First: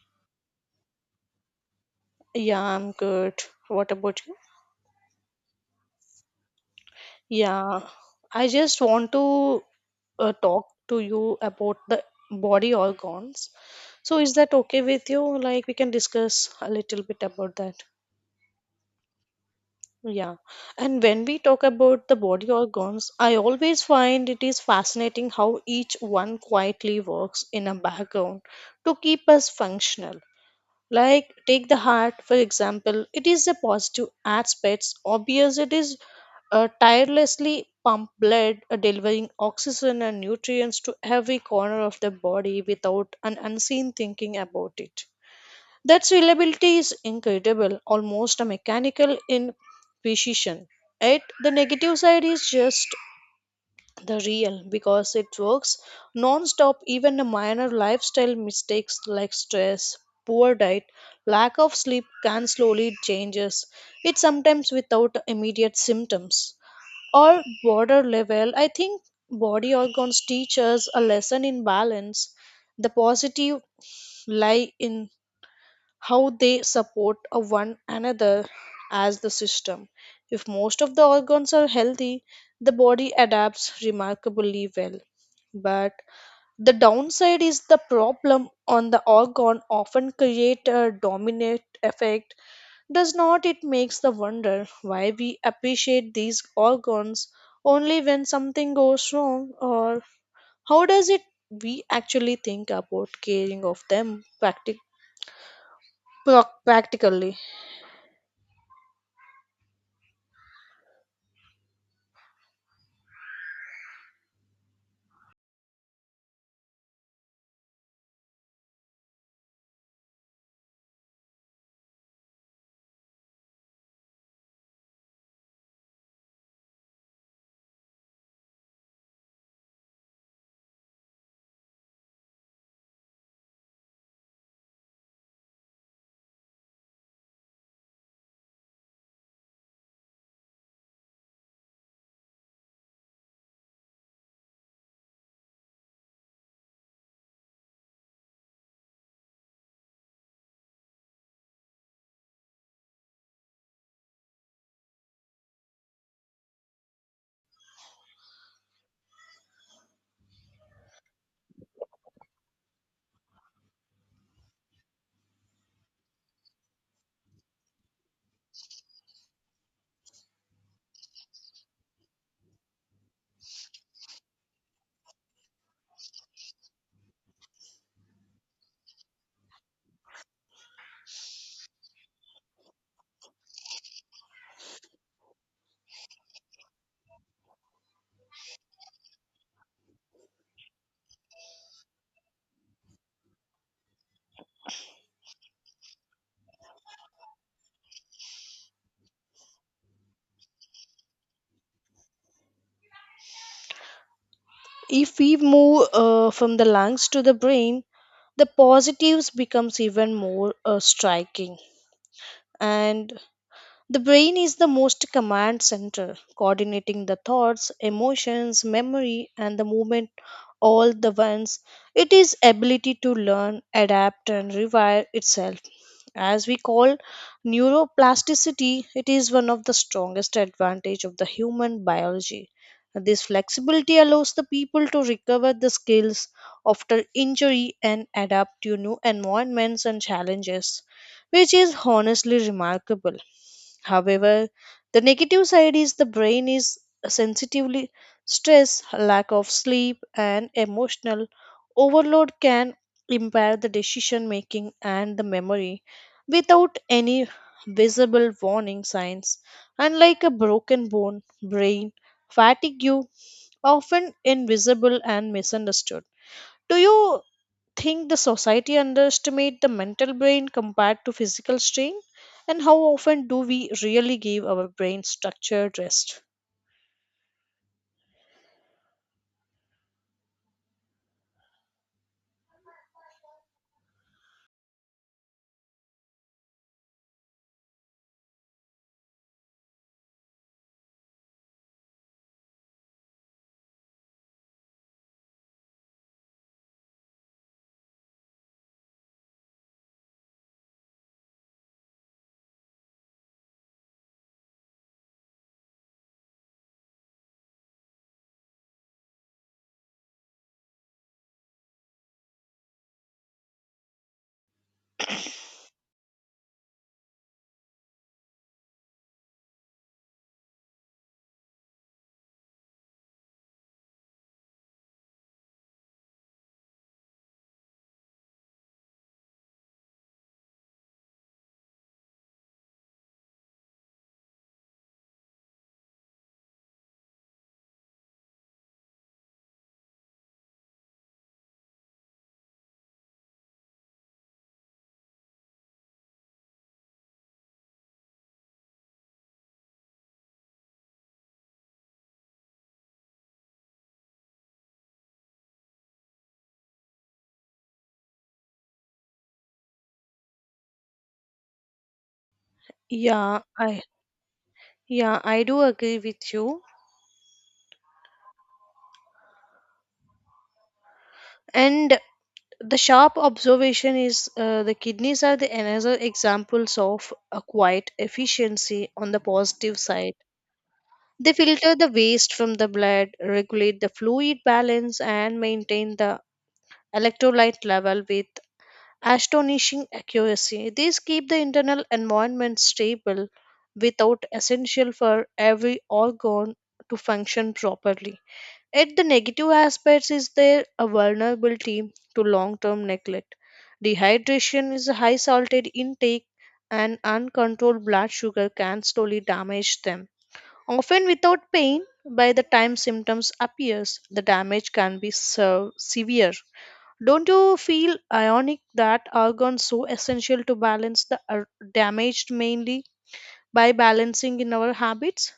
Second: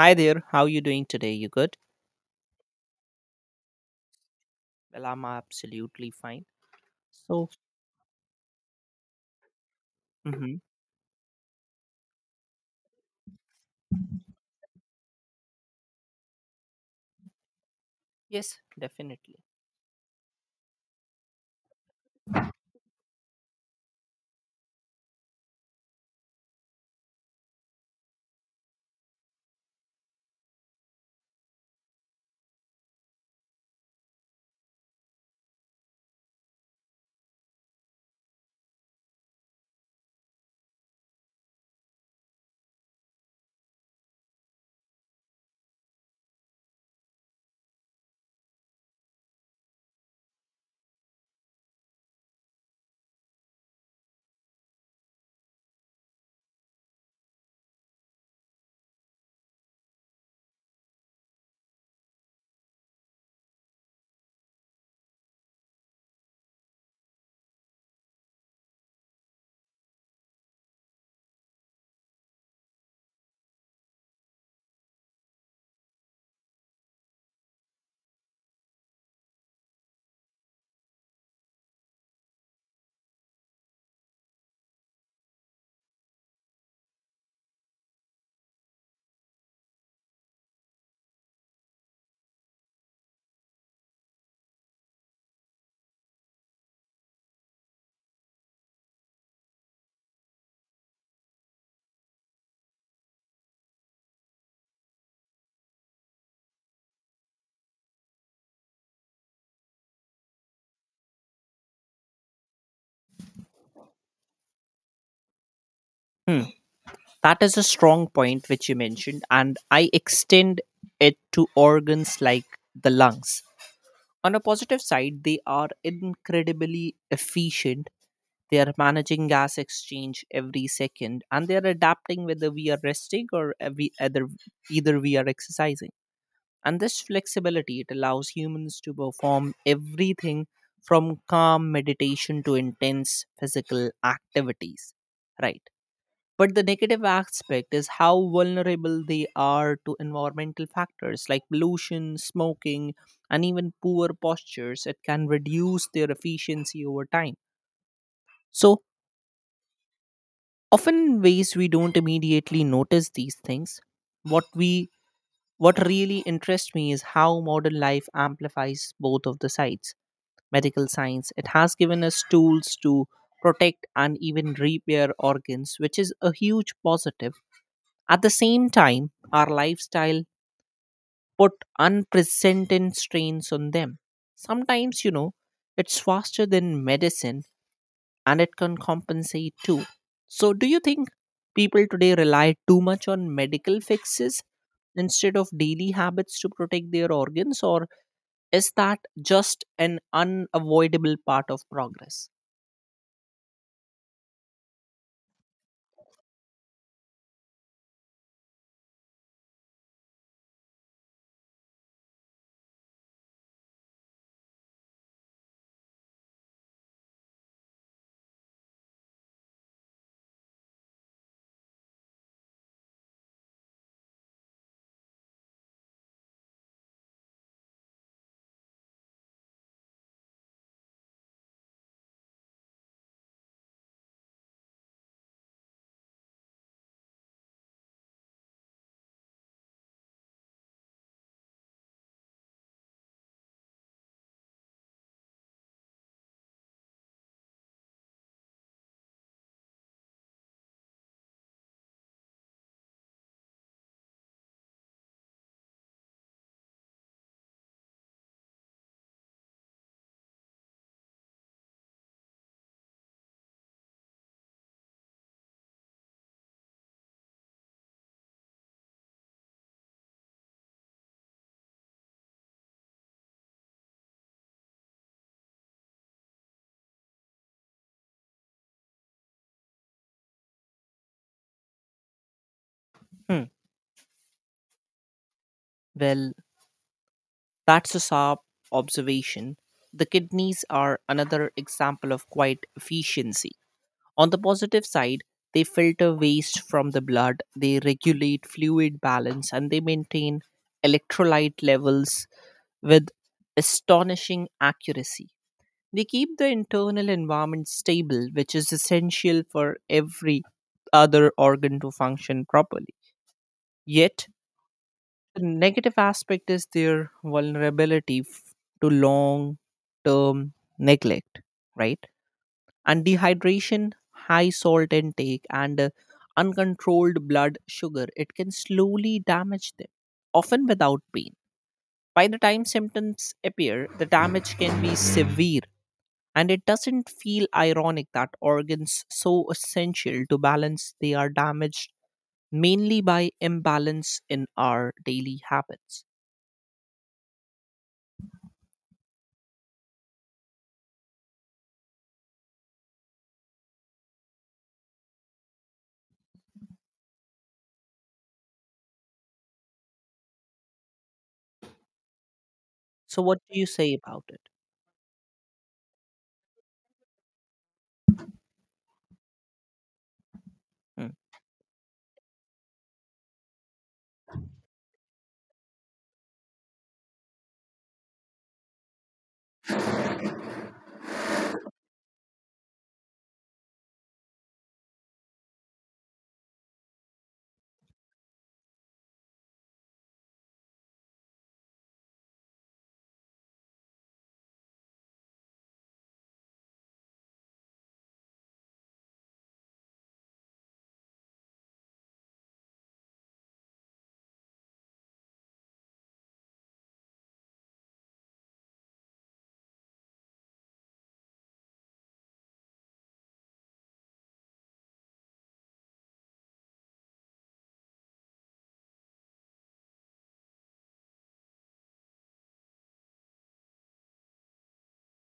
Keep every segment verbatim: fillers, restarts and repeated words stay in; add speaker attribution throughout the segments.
Speaker 1: Hi there, how you doing today? You good?
Speaker 2: Yeah, I'm good. What about you?
Speaker 1: Well, I'm absolutely fine. So,
Speaker 2: Yeah, I just want to uh,
Speaker 1: mhm,
Speaker 2: talk to you about the body organs. So, is that okay with you? Like, we can discuss a little bit about that.
Speaker 1: definitely.
Speaker 2: Yeah. And when we talk about the body organs, I always find it is fascinating how each one quietly works in a background to keep us functional. Like, take the heart, for example, it is a positive aspect. Obvious, it is uh, tirelessly pump blood, uh, delivering oxygen and nutrients to every corner of the body without an unseen thinking about it. That's reliability is incredible, almost a mechanical in precision. Yet the negative side is just the real because it works non-stop even the minor lifestyle mistakes like stress poor diet lack of sleep can slowly changes it sometimes without immediate symptoms or border level I think body organs teach us a lesson in balance the positive lie in how they support a one another as the system. If most of the organs are healthy, the body adapts remarkably well. But the downside is the problem on the organ often create a dominant effect. Does not it makes the wonder why we appreciate these organs only when something goes wrong or how does it we actually think about caring of them practic- Proc- practically.
Speaker 1: Hmm, That is a strong point which you mentioned, and I extend it to organs like the lungs. On a positive side, they are incredibly efficient. They are managing gas exchange every second, and they are adapting whether we are resting or uh, we, either, either we are exercising. And this flexibility it allows humans to perform everything from calm meditation to intense physical activities, right? But the negative aspect is how vulnerable they are to environmental factors like pollution, smoking, and even poor postures. It can reduce their efficiency over time. So often in ways we don't immediately notice these things. What we what really interests me is how modern life amplifies both of the sides medical science. It has given us tools to protect and even repair organs, which is a huge positive. At the same time, our lifestyle put unprecedented strains on them. Sometimes, you know, it's faster than medicine and it can compensate too. So, do you think people today rely too much on medical fixes instead of daily habits to protect their organs, or is that just an unavoidable part of progress?
Speaker 2: If we move uh, from the lungs to the brain, the positives becomes even more uh, striking. And the brain is the most command center, coordinating the thoughts, emotions, memory, and the movement all the ones. It is ability to learn, adapt, and rewire itself as we call neuroplasticity it is one of the strongest advantage of the human biology this flexibility allows the people to recover the skills after injury and adapt to new environments and challenges which is honestly remarkable. However, the negative side is the brain is sensitively stressed, lack of sleep, and emotional overload can impair the decision making and the memory without any visible warning signs. Unlike a broken bone, brain fatigue often invisible and misunderstood. Do you think the society underestimate the mental brain compared to physical strain? And how often do we really give our brain structured rest?
Speaker 1: Hmm. Well, that's a sharp observation. The kidneys are another example of quite efficiency. On the positive side, they filter waste from the blood, they regulate fluid balance, and they maintain electrolyte levels with astonishing accuracy. They keep the internal environment stable, which is essential for every other organ to function properly. Yet, the negative aspect is their vulnerability f- to long term neglect, right? And dehydration, high salt intake, and uh, uncontrolled blood sugar, it can slowly damage them, often without pain. By the time symptoms appear, the damage can be severe. And it doesn't feel ironic that organs so essential to balance they are damaged mainly by imbalance in our daily habits. So,
Speaker 2: Yeah,
Speaker 1: what do you
Speaker 2: I
Speaker 1: say about it?
Speaker 2: yeah, I do agree with you.
Speaker 1: Mm.
Speaker 2: And the sharp observation is uh, the kidneys are the another examples of a quiet efficiency on the positive side. They filter the waste from the blood, regulate the fluid balance, and maintain the electrolyte level with astonishing accuracy. These keep the internal environment stable without essential for every organ to function properly. Yet the negative aspects is their a vulnerability to long-term neglect. Dehydration is a high salted intake and uncontrolled blood sugar can slowly damage them. Often without pain, by the time symptoms appears, the damage can be so severe. Don't you feel ironic that argon, so essential to balance the are damaged mainly by balancing in our habits?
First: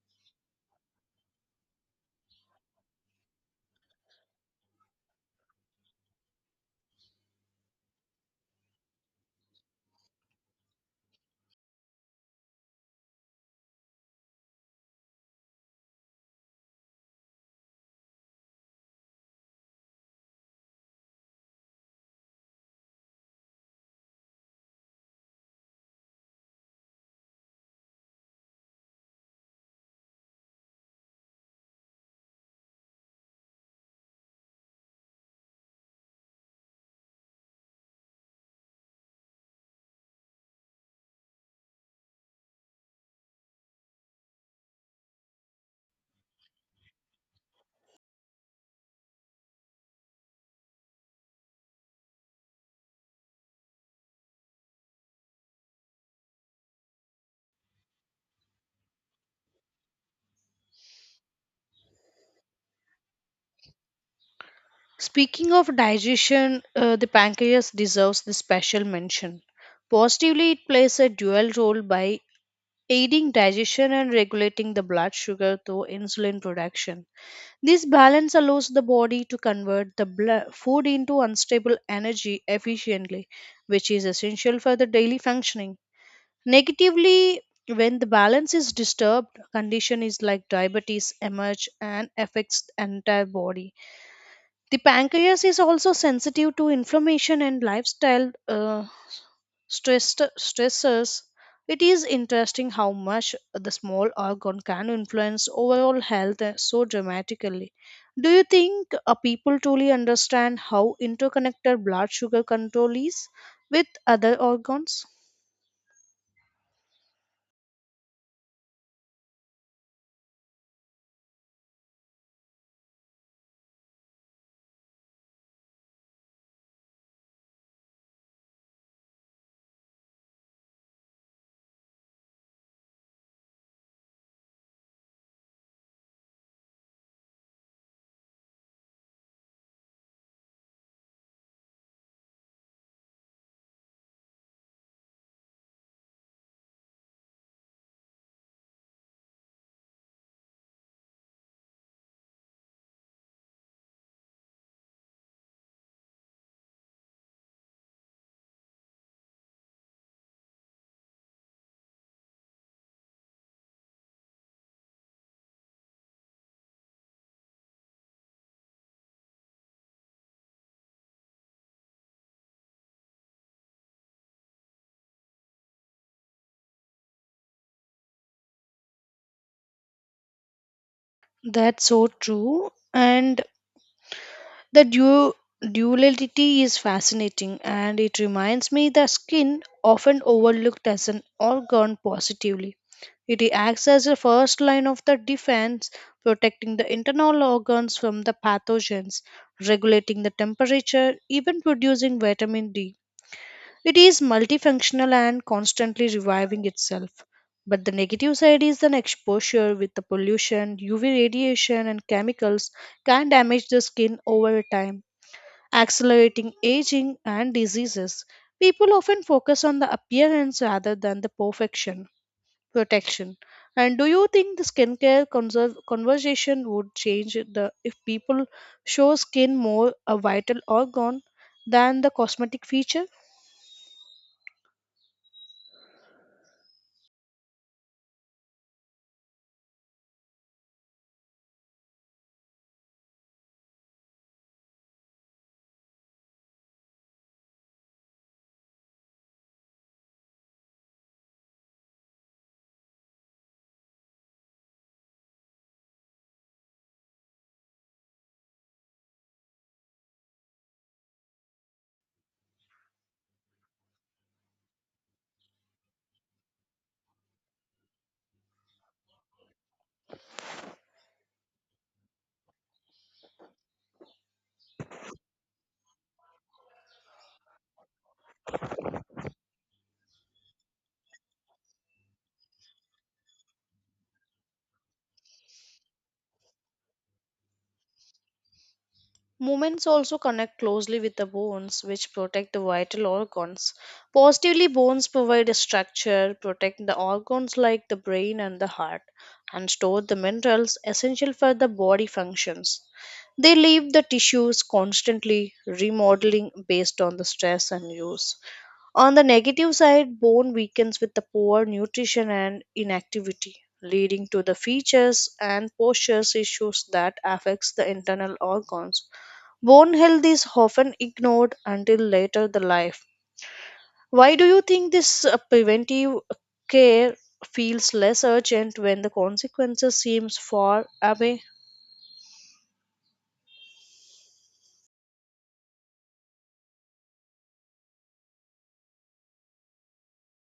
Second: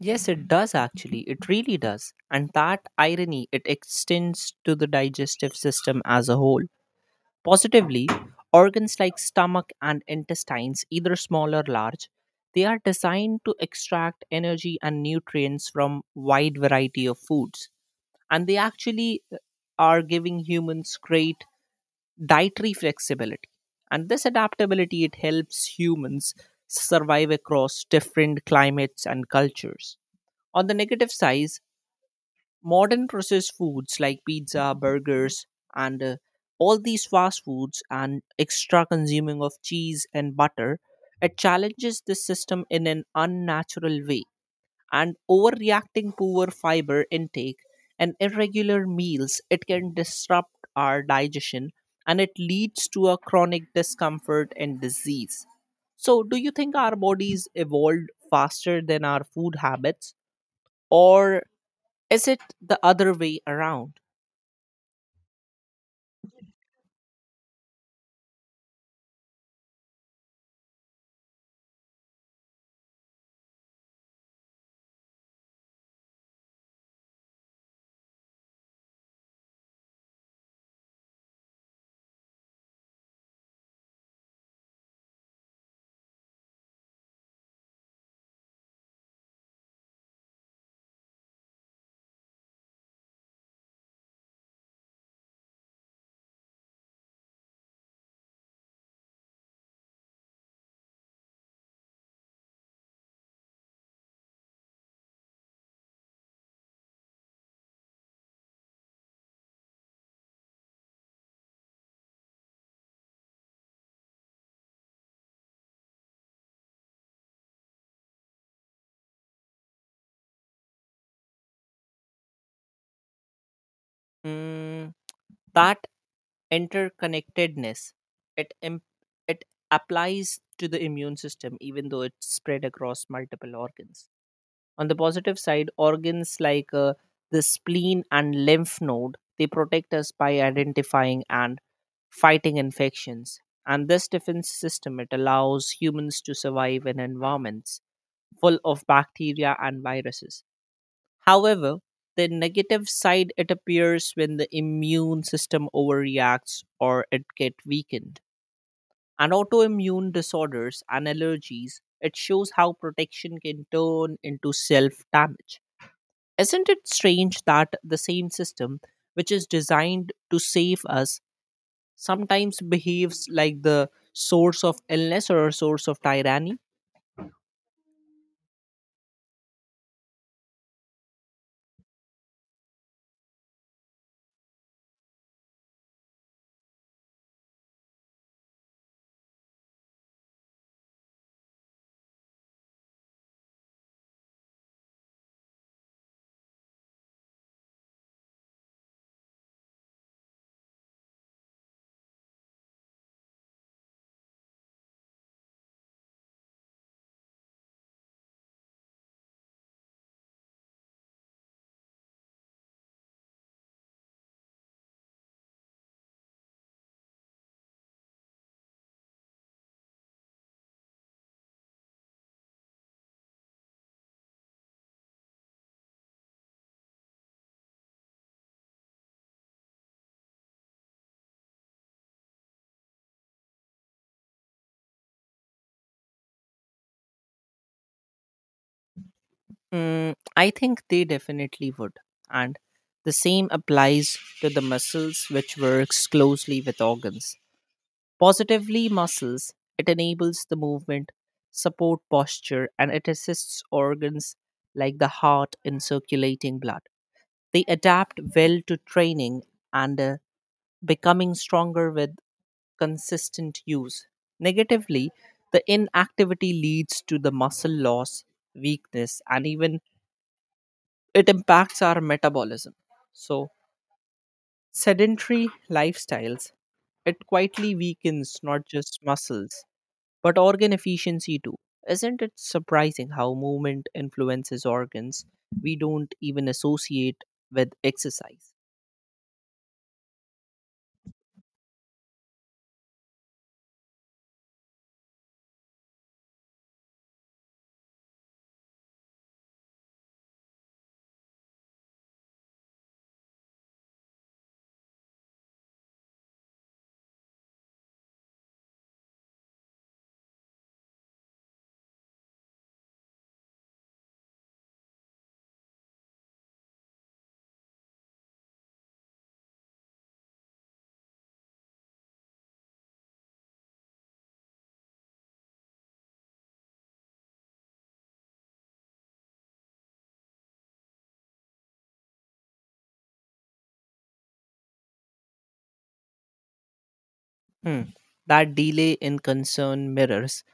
Speaker 1: Yes, it does actually. It really does. And that irony, it extends to the digestive system as a whole. Positively, organs like stomach and intestines, either small or large, they are designed to extract energy and nutrients from wide variety of foods. And they actually uh, are giving humans great dietary flexibility, and this adaptability it helps humans survive across different climates and cultures. On the negative side, modern processed foods like pizza, burgers, and uh, all these fast foods and extra consuming of cheese and butter, it challenges the system in an unnatural way, and overreacting poor fiber intake and irregular meals, it can disrupt our digestion and it leads to a chronic discomfort and disease. So do you think our bodies evolved faster than our food habits, or is it the other way around?
Speaker 2: Speaking of digestion, uh, the pancreas deserves the special mention. Positively, it plays a dual role by aiding digestion and regulating the blood sugar through insulin production. This balance allows the body to convert the blood food into unstable energy efficiently, which is essential for the daily functioning. Negatively, when the balance is disturbed, condition is like diabetes emerge and affects the entire body. The pancreas is also sensitive to inflammation and lifestyle uh, stress, stressors. It is interesting how much the small organ can influence overall health uh, so dramatically. Do you think uh, people truly understand how interconnected blood sugar control is with other organs?
Speaker 1: Mm, that interconnectedness it imp- it applies to the immune system even though it's spread across multiple organs. On the positive side, organs like uh, the spleen and lymph node, they protect us by identifying and fighting infections. And this defense system, it allows humans to survive in environments full of bacteria and viruses. However, the negative side it appears when the immune system overreacts or it get weakened. And autoimmune disorders and allergies, it shows how protection can turn into self damage. Isn't it strange that the same system which is designed to save us sometimes behaves like the source of illness or a source of tyranny?
Speaker 2: That's so true. And the du- duality is fascinating and it reminds me the skin, often overlooked as an organ positively, it acts as a first line of the defense, protecting the internal organs from the pathogens, regulating the temperature, even producing vitamin D it is multifunctional and constantly reviving itself. But the negative side is an exposure with the pollution, U V radiation, and chemicals can damage the skin over time, accelerating aging and diseases. People often focus on the appearance rather than the perfection protection. And do you think the skincare conserv- conversation would change the if people show skin more a vital organ than the cosmetic feature?
Speaker 1: Mm, I think they definitely would. And the same applies to the muscles which works closely with organs. Positively muscles, it enables the movement, support posture, and it assists organs like the heart in circulating blood. They adapt well to training and uh, becoming stronger with consistent use. Negatively, the inactivity leads to the muscle loss, weakness, and even it impacts our metabolism. So, sedentary lifestyles, it quietly weakens not just muscles but organ efficiency too. Isn't it surprising how movement influences organs we don't even associate with exercise?
Speaker 2: Movements also connect closely with the bones, which protect the vital organs. Positively, bones provide a structure, protect the organs like the brain and the heart, and store the minerals essential for the body functions. They leave the tissues constantly remodeling based on the stress and use. On the negative side, bone weakens with the poor nutrition and inactivity, leading to the features and posture issues that affects the internal organs. Bone health is often ignored until later in the life. Why do you think this uh, preventive care feels less urgent when the consequences seems far away?
Speaker 1: Hmm. That delay in concern mirrors.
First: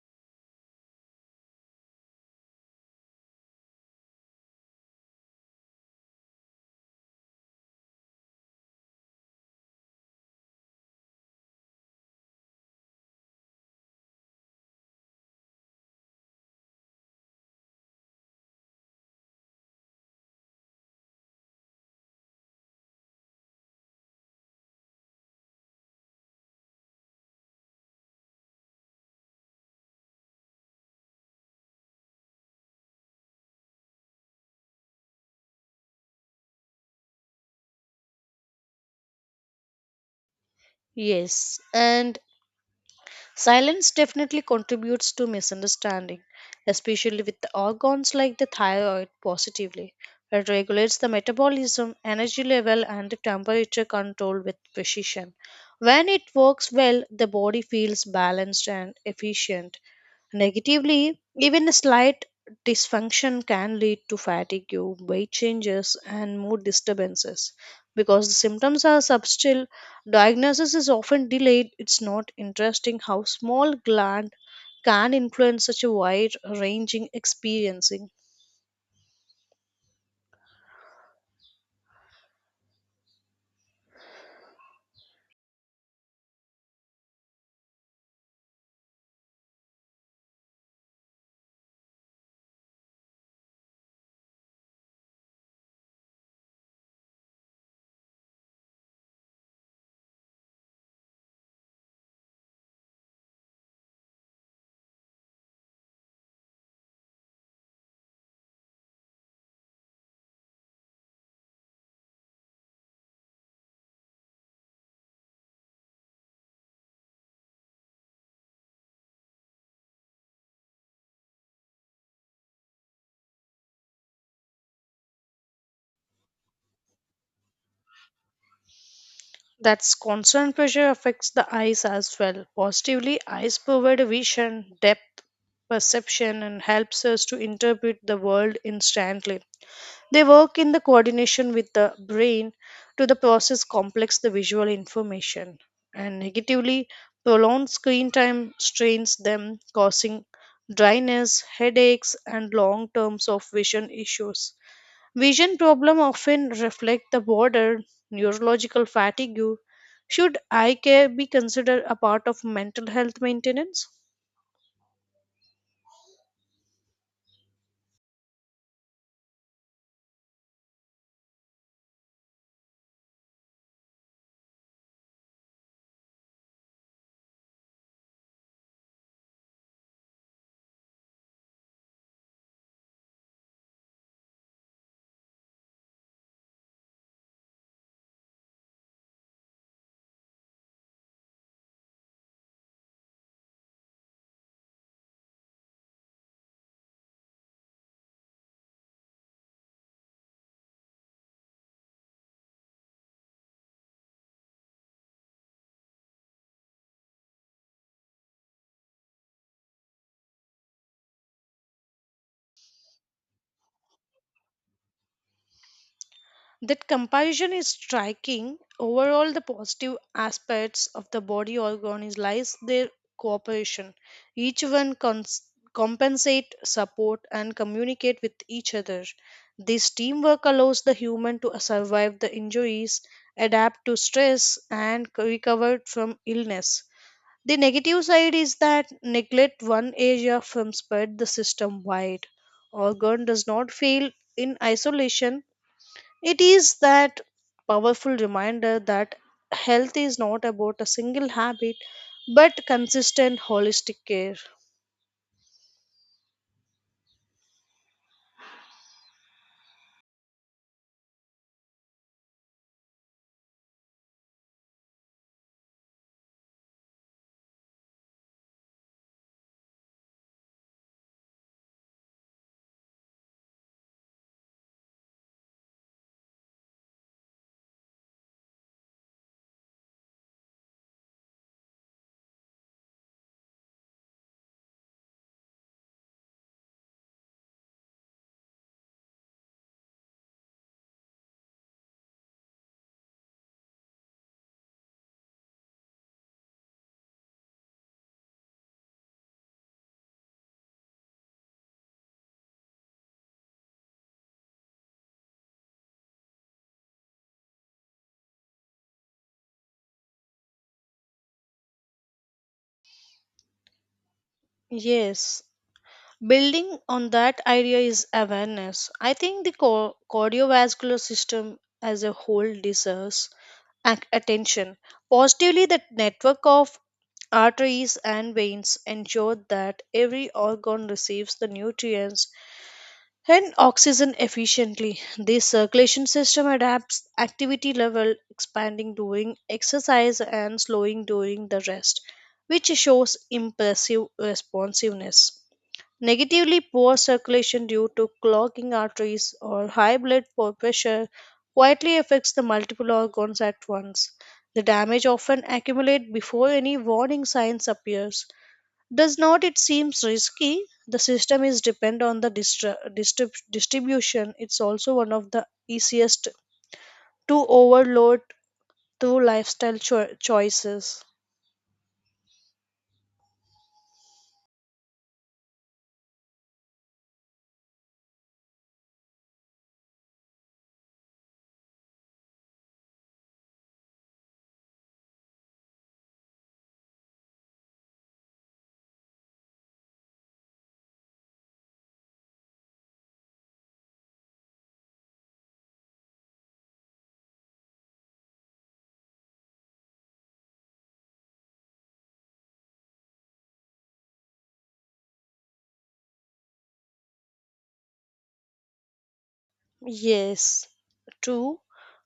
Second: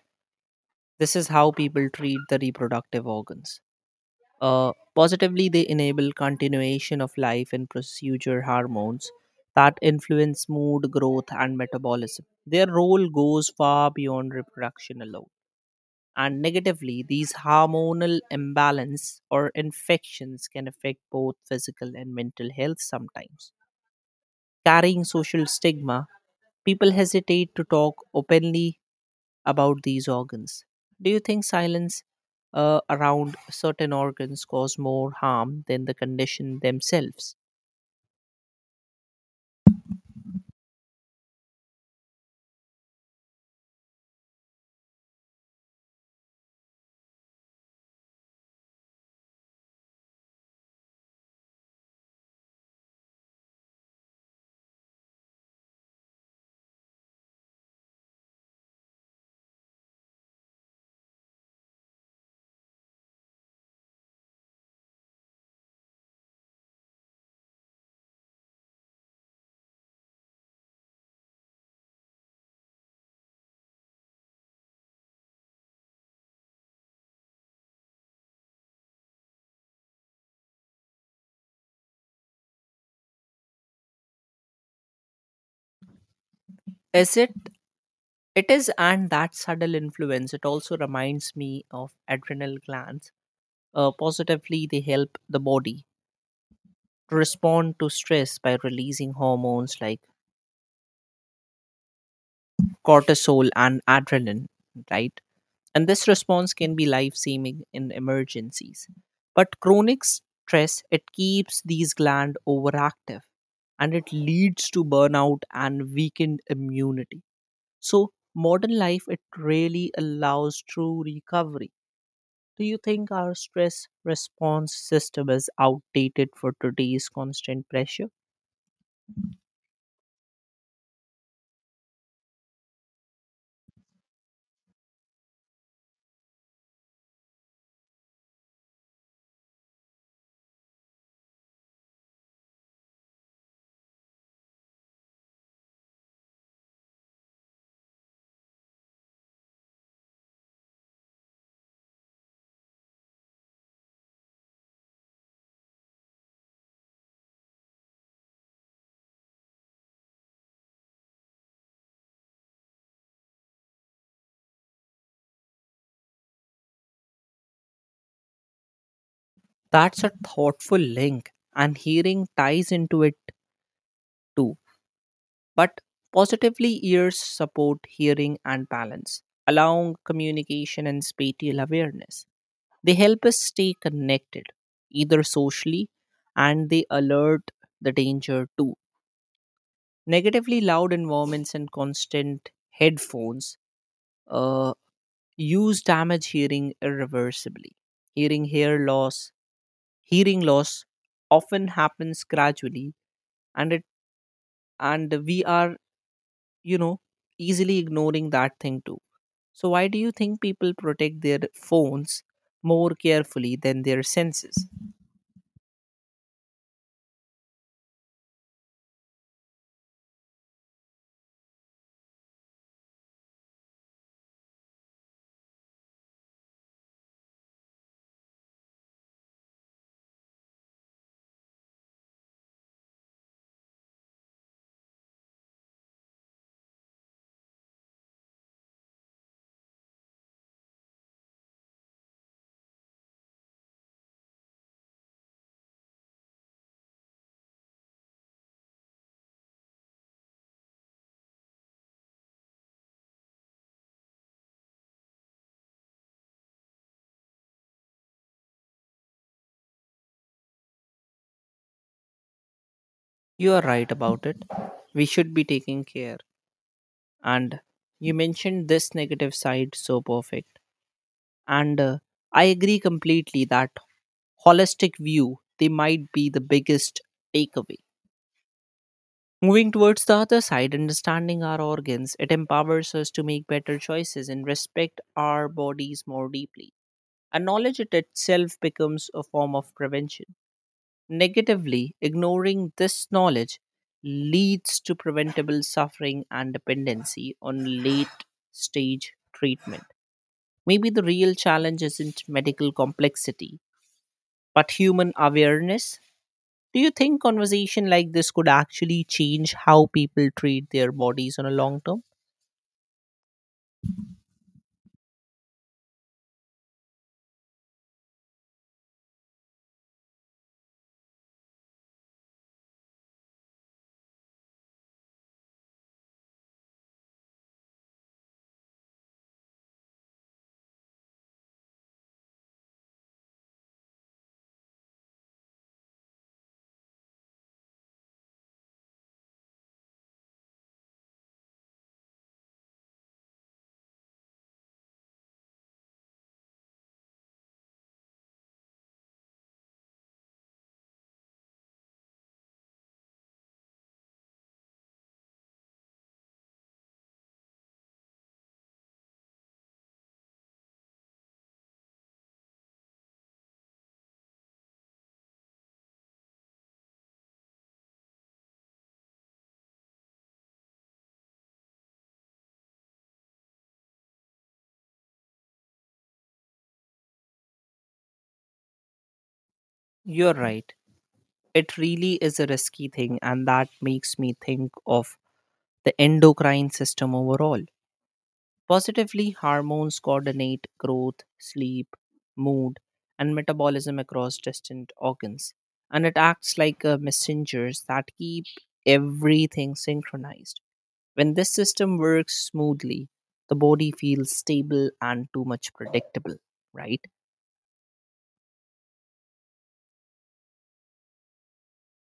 Speaker 1: This is how people treat the reproductive organs. Uh, positively, they enable continuation of life and procedure hormones that influence mood, growth, and metabolism. Their role goes far beyond reproduction alone. And negatively, these hormonal imbalance or infections can affect both physical and mental health, sometimes carrying social stigma. People hesitate to talk openly about these organs. Do you think silence uh, around certain organs cause more harm than the condition themselves?
Speaker 2: Yes, and silence definitely contributes to misunderstanding, especially with the organs like the thyroid positively. It regulates the metabolism, energy level, and the temperature control with precision. When it works well, the body feels balanced and efficient. Negatively, even a slight dysfunction can lead to fatigue, weight changes, and mood disturbances. Because the symptoms are subtle, diagnosis is often delayed. It's not interesting how small gland can influence such a wide ranging experiencing.
Speaker 1: Is it It is, and that subtle influence it also reminds me of adrenal glands. Uh, positively, they help the body to respond to stress by releasing hormones like cortisol and adrenaline, right? And this response can be life saving in emergencies. But chronic stress, it keeps these glands overactive and it leads to burnout and weakened immunity. So, modern life, it really allows true recovery. Do you think our stress response system is outdated for today's constant pressure?
Speaker 2: That's constant pressure affects the eyes as well. Positively, eyes provide a vision, depth, perception, and helps us to interpret the world instantly. They work in the coordination with the brain to the process complex the visual information and negatively prolonged screen time strains them causing dryness, headaches and long terms of vision issues. Vision problem often reflect the broader neurological fatigue. Should eye care be considered a part of mental health maintenance?
Speaker 1: That's a thoughtful link, and hearing ties into it too. But positively, ears support hearing and balance, allowing communication and spatial awareness. They help us stay connected, either socially, and they alert the danger too. Negatively, loud environments and constant headphones uh, use damage hearing irreversibly. Hearing hair loss, hearing loss often happens gradually, and it and we are you know easily ignoring that thing too. So why do you think people protect their phones more carefully than their senses?
Speaker 2: That comparison is striking. Overall, the positive aspects of the body organ lies their cooperation. Each one cons- compensate, support, and communicate with each other. This teamwork allows the human to survive the injuries, adapt to stress, and c- recover from illness. The negative side is that neglect one area from spread the system wide. Organ does not fail in isolation it is that powerful reminder that health is not about a single habit but consistent holistic care.
Speaker 1: You are right about it. We should be taking care. And you mentioned this negative side so perfect. And uh, I agree completely that holistic view they might be the biggest takeaway. Moving towards the other side, understanding our organs it empowers us to make better choices and respect our bodies more deeply, and knowledge it itself becomes a form of prevention. Negatively, ignoring this knowledge leads to preventable suffering and dependency on late stage treatment. Maybe the real challenge isn't medical complexity, but human awareness. Do you think conversation like this could actually change how people treat their bodies on a long term?
Speaker 2: Yes, building on that idea is awareness. I think the co- cardiovascular system as a whole deserves ac- attention. Positively, the network of arteries and veins ensure that every organ receives the nutrients and oxygen efficiently. This circulation system adapts activity level, expanding during exercise and slowing during the rest, which shows impressive responsiveness. Negatively, poor circulation due to clogging arteries or high blood pressure quietly affects the multiple organs at once. The damage often accumulates before any warning signs appears does not it seems risky? The system is depend on the distri- distrib- distribution. It's also one of the easiest to overload through lifestyle cho- choices.
Speaker 1: You're right. It really is a risky thing, and that makes me think of the endocrine system overall. Positively, hormones coordinate growth, sleep, mood, and metabolism across distant organs. And it acts like uh, messengers that keep everything synchronized. When this system works smoothly, the body feels stable and too much predictable, right?
Speaker 2: Yes, true.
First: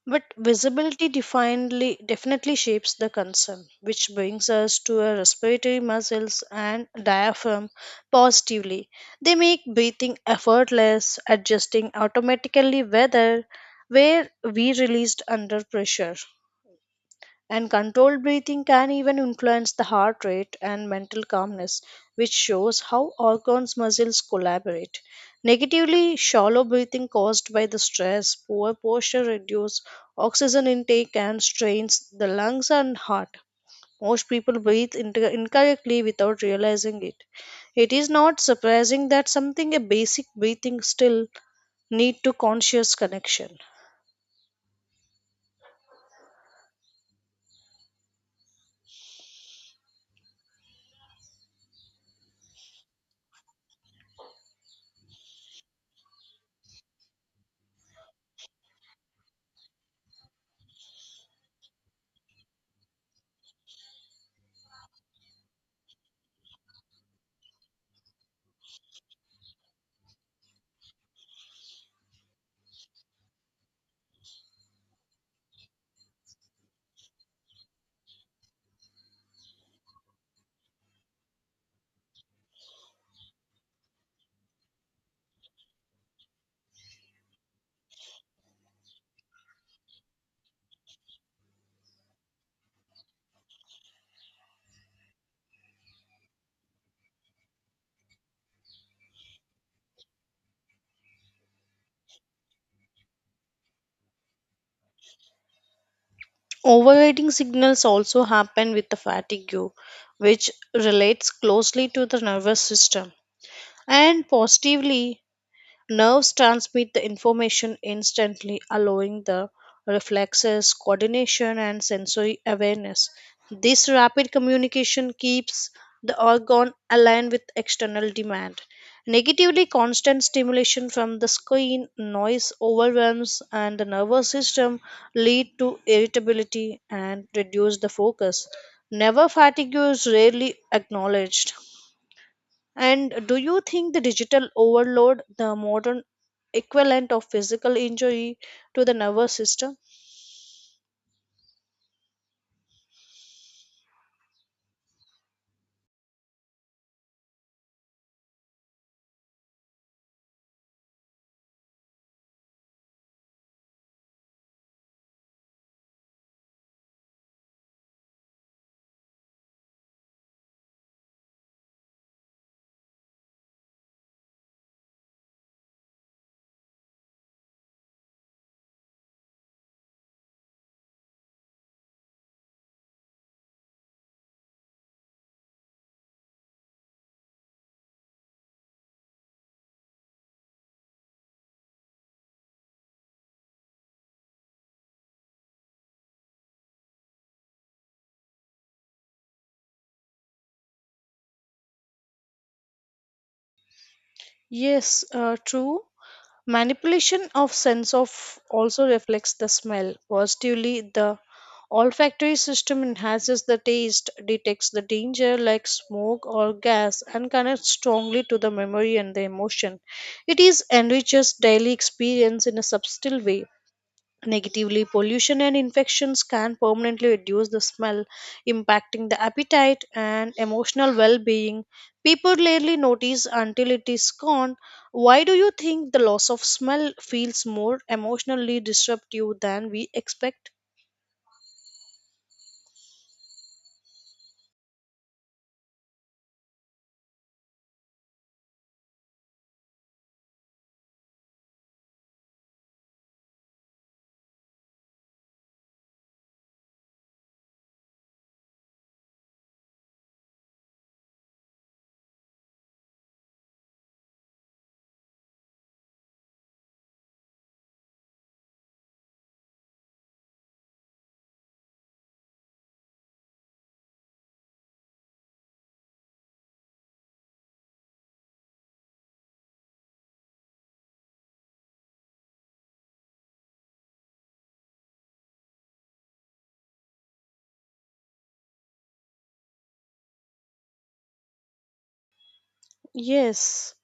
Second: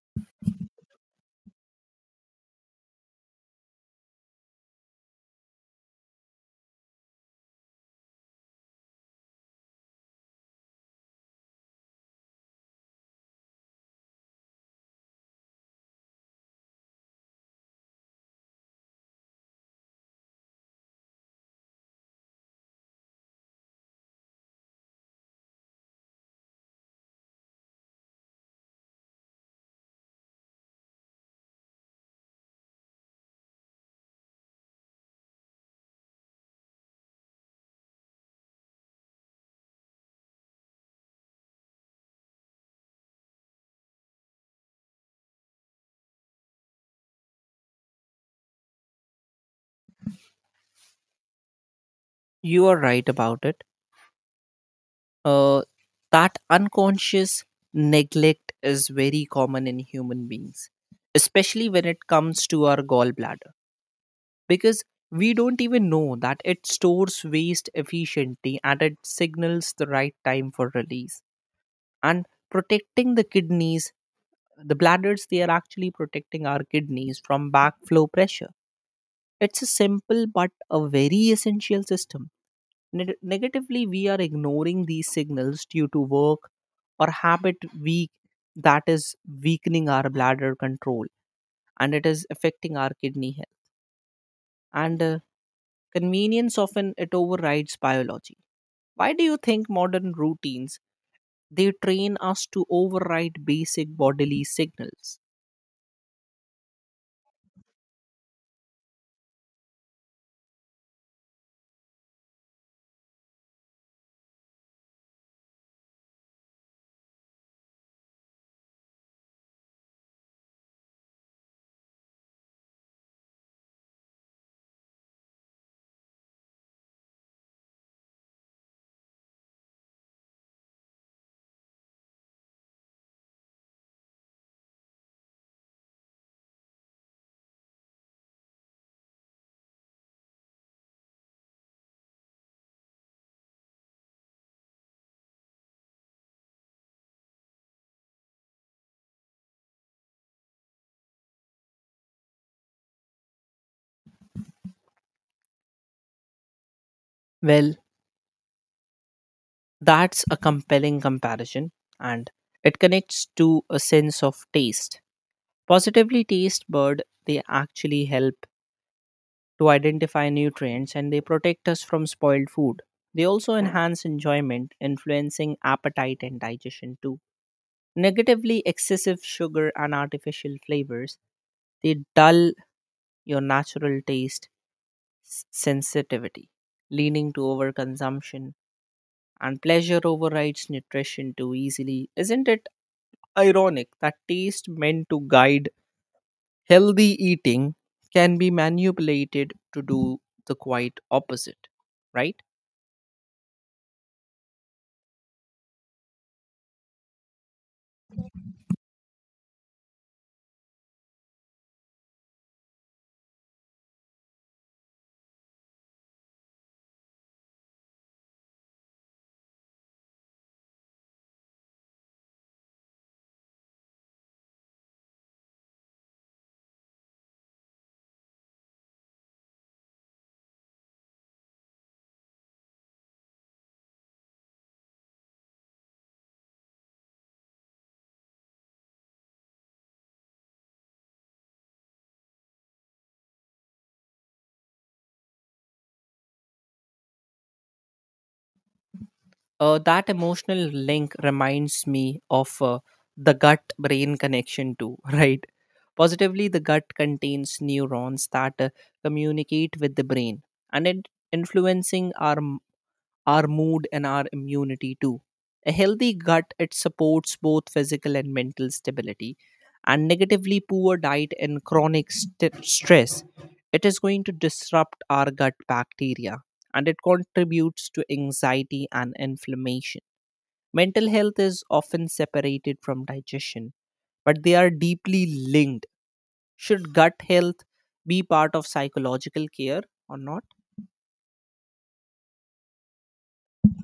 Speaker 2: But visibility definitely definitely shapes the concern, which brings us to our respiratory muscles and diaphragm positively. They make breathing effortless, adjusting automatically whether where we released under pressure. And controlled breathing can even influence the heart rate and mental calmness, which shows how organs' muscles collaborate. Negatively, shallow breathing caused by the stress, poor posture reduce oxygen intake and strains the lungs and heart. Most people breathe inter- incorrectly without realizing it. It is not surprising that something a basic breathing still need to conscious connection.
Speaker 1: You are right about it. Uh, that unconscious neglect is very common in human beings, especially when it comes to our gallbladder. Because we don't even know that it stores waste efficiently and it signals the right time for release. And protecting the kidneys, the bladders, they are actually protecting our kidneys from backflow pressure. It's a simple but a very essential system. Neg- negatively, we are ignoring these signals due to work or habit weak, that is weakening our bladder control and it is affecting our kidney health. And uh, convenience often it overrides biology. Why do you think modern routines they train us to override basic bodily signals?
Speaker 2: Overeating signals also happen with the fatigue, which relates closely to the nervous system and positively. Nerves transmit the information instantly, allowing the reflexes, coordination, and sensory awareness. This rapid communication keeps the organ aligned with external demand. Negatively, constant stimulation from the screen, noise overwhelms, and the nervous system lead to irritability and reduce the focus. Never fatigue is rarely acknowledged. And do you think the digital overload, the modern equivalent of physical injury to the nervous system?
Speaker 1: Well, that's a compelling comparison, and it connects to a sense of taste. Positively, taste bird they actually help to identify nutrients and they protect us from spoiled food. They also enhance enjoyment, influencing appetite and digestion too. Negatively, excessive sugar and artificial flavors, they dull your natural taste s- sensitivity, leading to overconsumption, and pleasure overrides nutrition too easily. Isn't it ironic that taste meant to guide healthy eating can be manipulated to do the quite opposite, right?
Speaker 2: Yes, uh, true. Manipulation of sense of also reflects the smell. Positively, the olfactory system enhances the taste, detects the danger like smoke or gas, and connects strongly to the memory and the emotion. It is enriches daily experience in a subtle way. Negatively, pollution and infections can permanently reduce the smell, impacting the appetite and emotional well being. People rarely notice until it is gone. Why do you think the loss of smell feels more emotionally disruptive than we expect?
Speaker 1: Uh, that emotional link reminds me of uh, the gut brain connection too right? Positively, the gut contains neurons that uh, communicate with the brain, and it influencing our our mood and our immunity too. A healthy gut it supports both physical and mental stability. And negatively, poor diet and chronic st- stress, it is going to disrupt our gut bacteria and it contributes to anxiety and inflammation. Mental health is often separated from digestion, but they are deeply linked. Should gut health be part of psychological care or not?
Speaker 2: Yes,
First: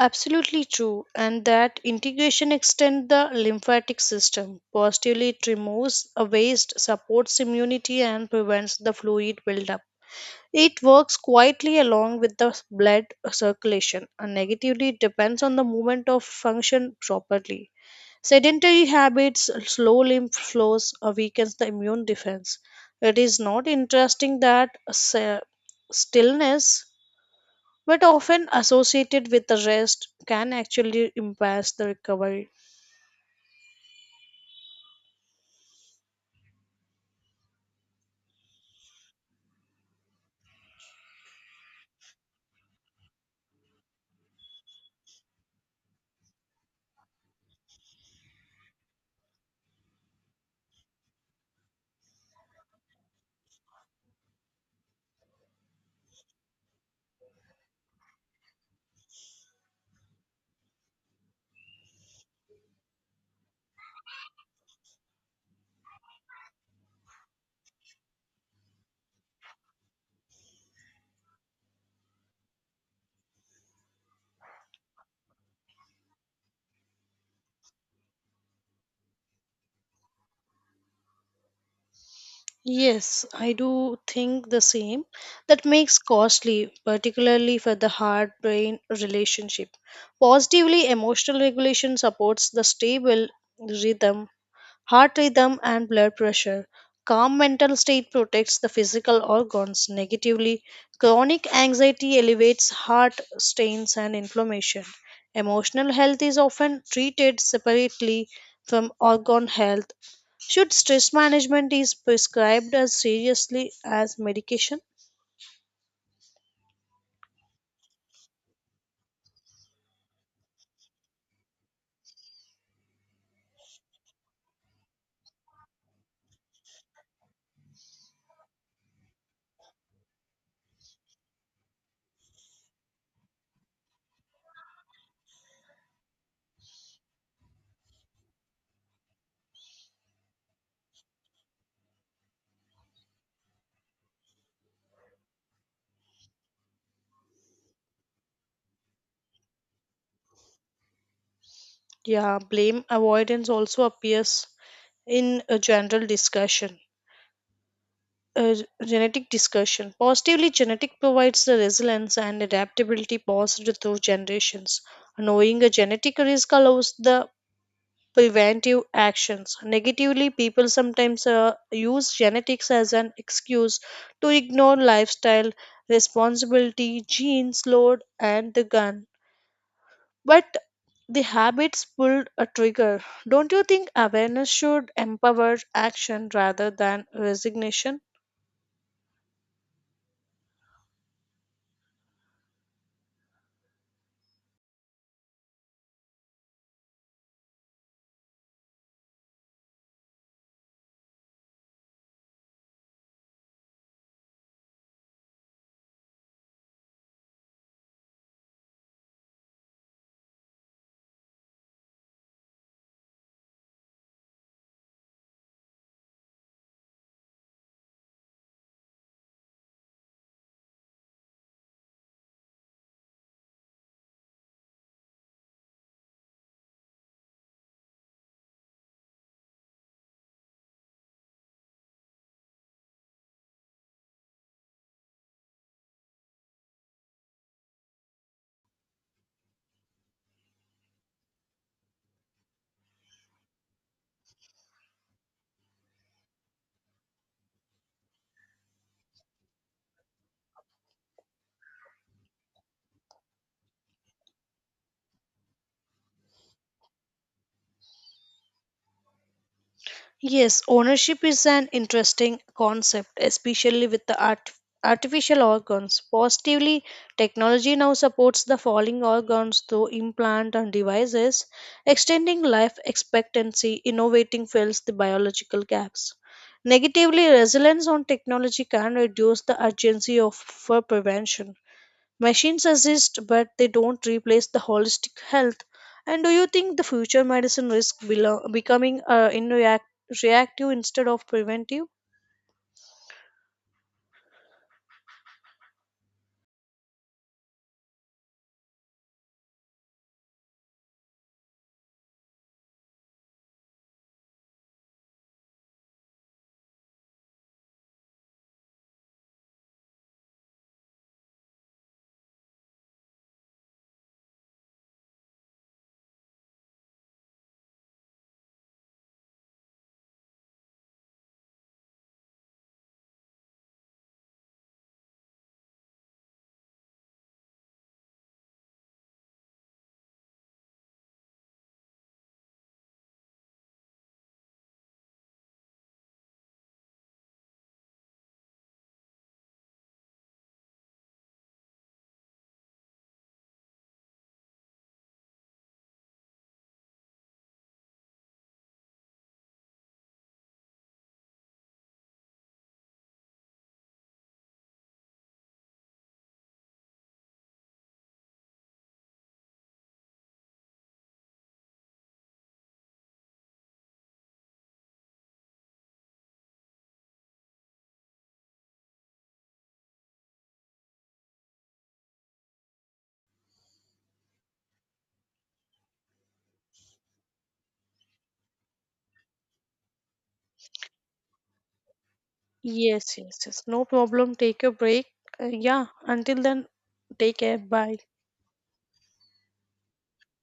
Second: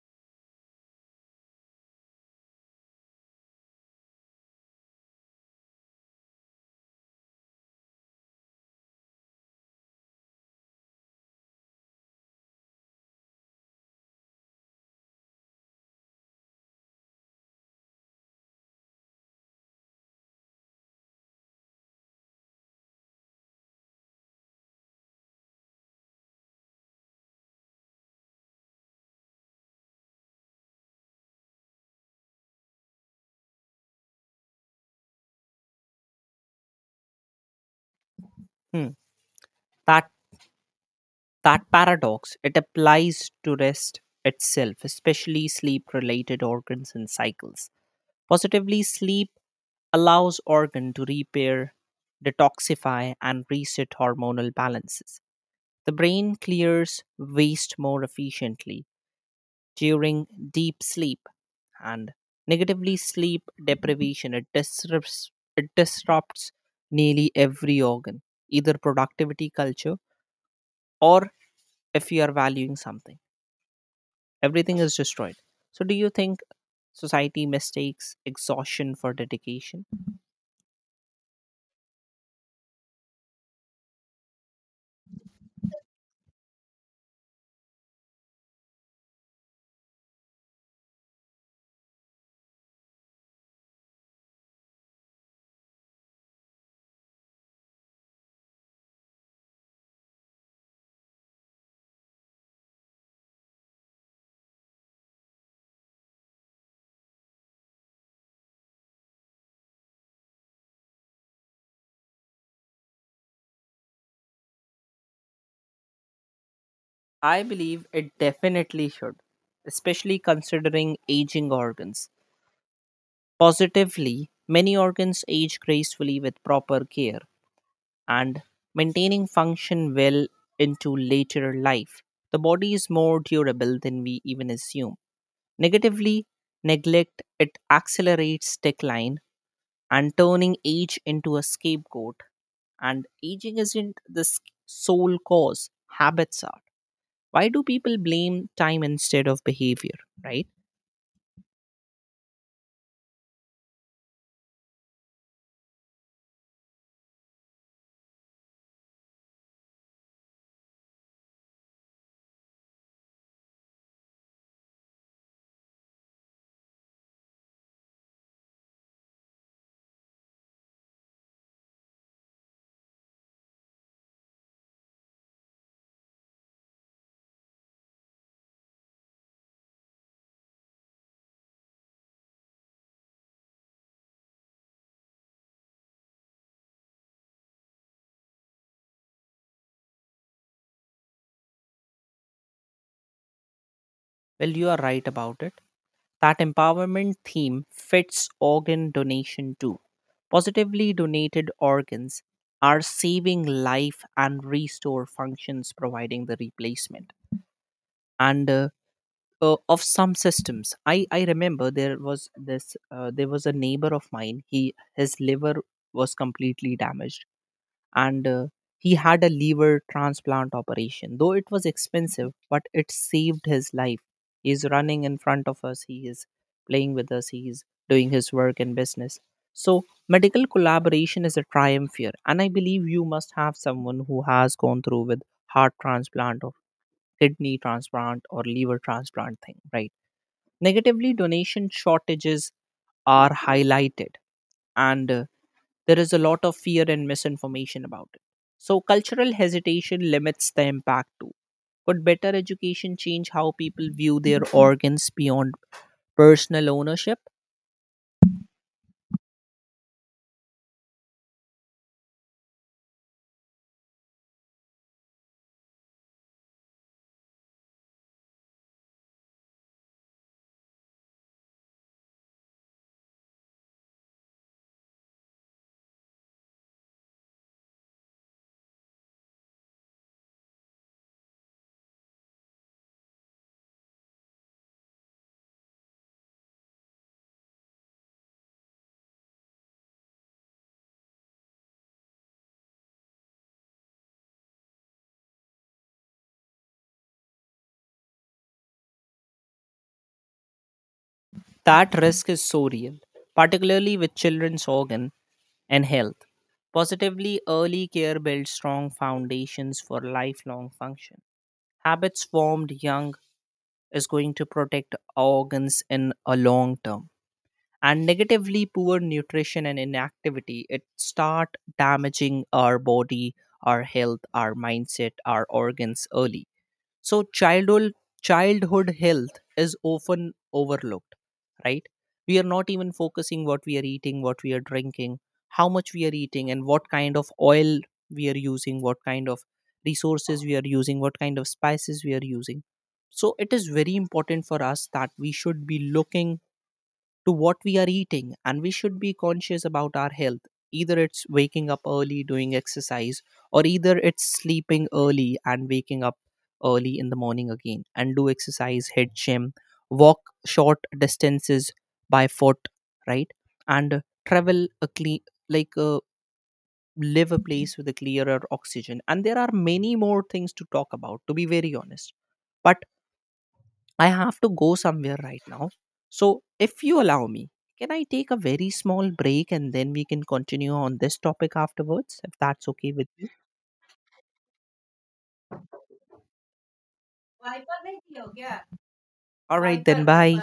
Speaker 2: absolutely true. And that integration extends the lymphatic system. Positively, it removes a waste, supports immunity, and prevents the fluid buildup. It works quietly along with the blood circulation and negatively depends on the movement of function properly. Sedentary habits, slow lymph flows, uh, weakens the immune defense. It is not interesting that se- stillness, but often associated with the rest, can actually impair the recovery.
Speaker 1: Hmm. That That paradox, it applies to rest itself, especially sleep related organs and cycles. Positively, sleep allows organ to repair, detoxify and reset hormonal balances. The brain clears waste more efficiently during deep sleep. And negatively, sleep deprivation it disrupts it disrupts nearly every organ, either productivity culture or if you are valuing something. Everything is destroyed. So do you think society mistakes exhaustion for dedication?
Speaker 2: Yes, I do think the same. That makes costly, particularly for the heart brain relationship. Positively, emotional regulation supports the stable rhythm. Heart rhythm and blood pressure. Calm mental state protects the physical organs negatively. Chronic anxiety elevates heart strains and inflammation. Emotional health is often treated separately from organ health. Should stress management is prescribed as seriously as medication?
Speaker 1: I believe it definitely should, especially considering aging organs. Positively, many organs age gracefully with proper care and maintaining function well into later life. The body is more durable than we even assume. Negatively, neglect it accelerates decline and turning age into a scapegoat. And aging isn't the s- sole cause, habits are. Why do people blame time instead of behavior, right?
Speaker 2: Yeah, blame avoidance also appears in a general discussion. uh, Genetic discussion. Positively, genetic provides the resilience and adaptability passed through generations. Knowing a genetic risk allows the preventive actions. Negatively, people sometimes uh, use genetics as an excuse to ignore lifestyle responsibility, genes, load, and the gun. But the habits pulled a trigger. Don't you think awareness should empower action rather than resignation?
Speaker 1: Well, you are right about it. That empowerment theme fits organ donation too. Positively, donated organs are saving life and restore functions providing the replacement. And uh, uh, of some systems, i i remember there was this uh, there was a neighbor of mine. He his liver was completely damaged, and uh, he had a liver transplant operation. Though it was expensive, but it saved his life. He's running in front of us, he is playing with us, he is doing his work and business. So medical collaboration is a triumph here, and I believe you must have someone who has gone through with heart transplant or kidney transplant or liver transplant thing, right? Negatively, donation shortages are highlighted, and uh, there is a lot of fear and misinformation about it. So, cultural hesitation limits the impact too. Could better education change how people view their organs beyond personal ownership?
Speaker 2: Yes, ownership is an interesting concept, especially with the art- artificial organs. Positively, technology now supports the falling organs through implant and devices, extending life expectancy, innovating fills the biological gaps. Negatively, reliance on technology can reduce the urgency of for prevention. Machines assist, but they don't replace the holistic health. And do you think the future medicine risks belo- becoming uh, in react- reactive instead of preventive?
Speaker 1: That risk is so real, particularly with children's organ and health. Positively, early care builds strong foundations for lifelong function. Habits formed young is going to protect organs in a long term. And negatively, poor nutrition and inactivity, it start damaging our body, our health, our mindset, our organs early. So childhood childhood health is often overlooked, right? We are not even focusing what we are eating, what we are drinking, how much we are eating, and what kind of oil we are using, what kind of resources we are using, what kind of spices we are using. So it is very important for us that we should be looking to what we are eating, and we should be conscious about our health. Either it's waking up early, doing exercise, or either it's sleeping early and waking up early in the morning again and do exercise, head gym, walk short distances by foot, right? And travel a clean, like uh, live a place with a clearer oxygen. And there are many more things to talk about, to be very honest. But I have to go somewhere right now. So, if you allow me, can I take a very small break and then we can continue on this topic afterwards if that's okay with
Speaker 2: Yes,
Speaker 1: you?
Speaker 2: yes, yes. No problem. Take a break. Uh, yeah, until then, take care. Bye.
Speaker 1: All right, then bye.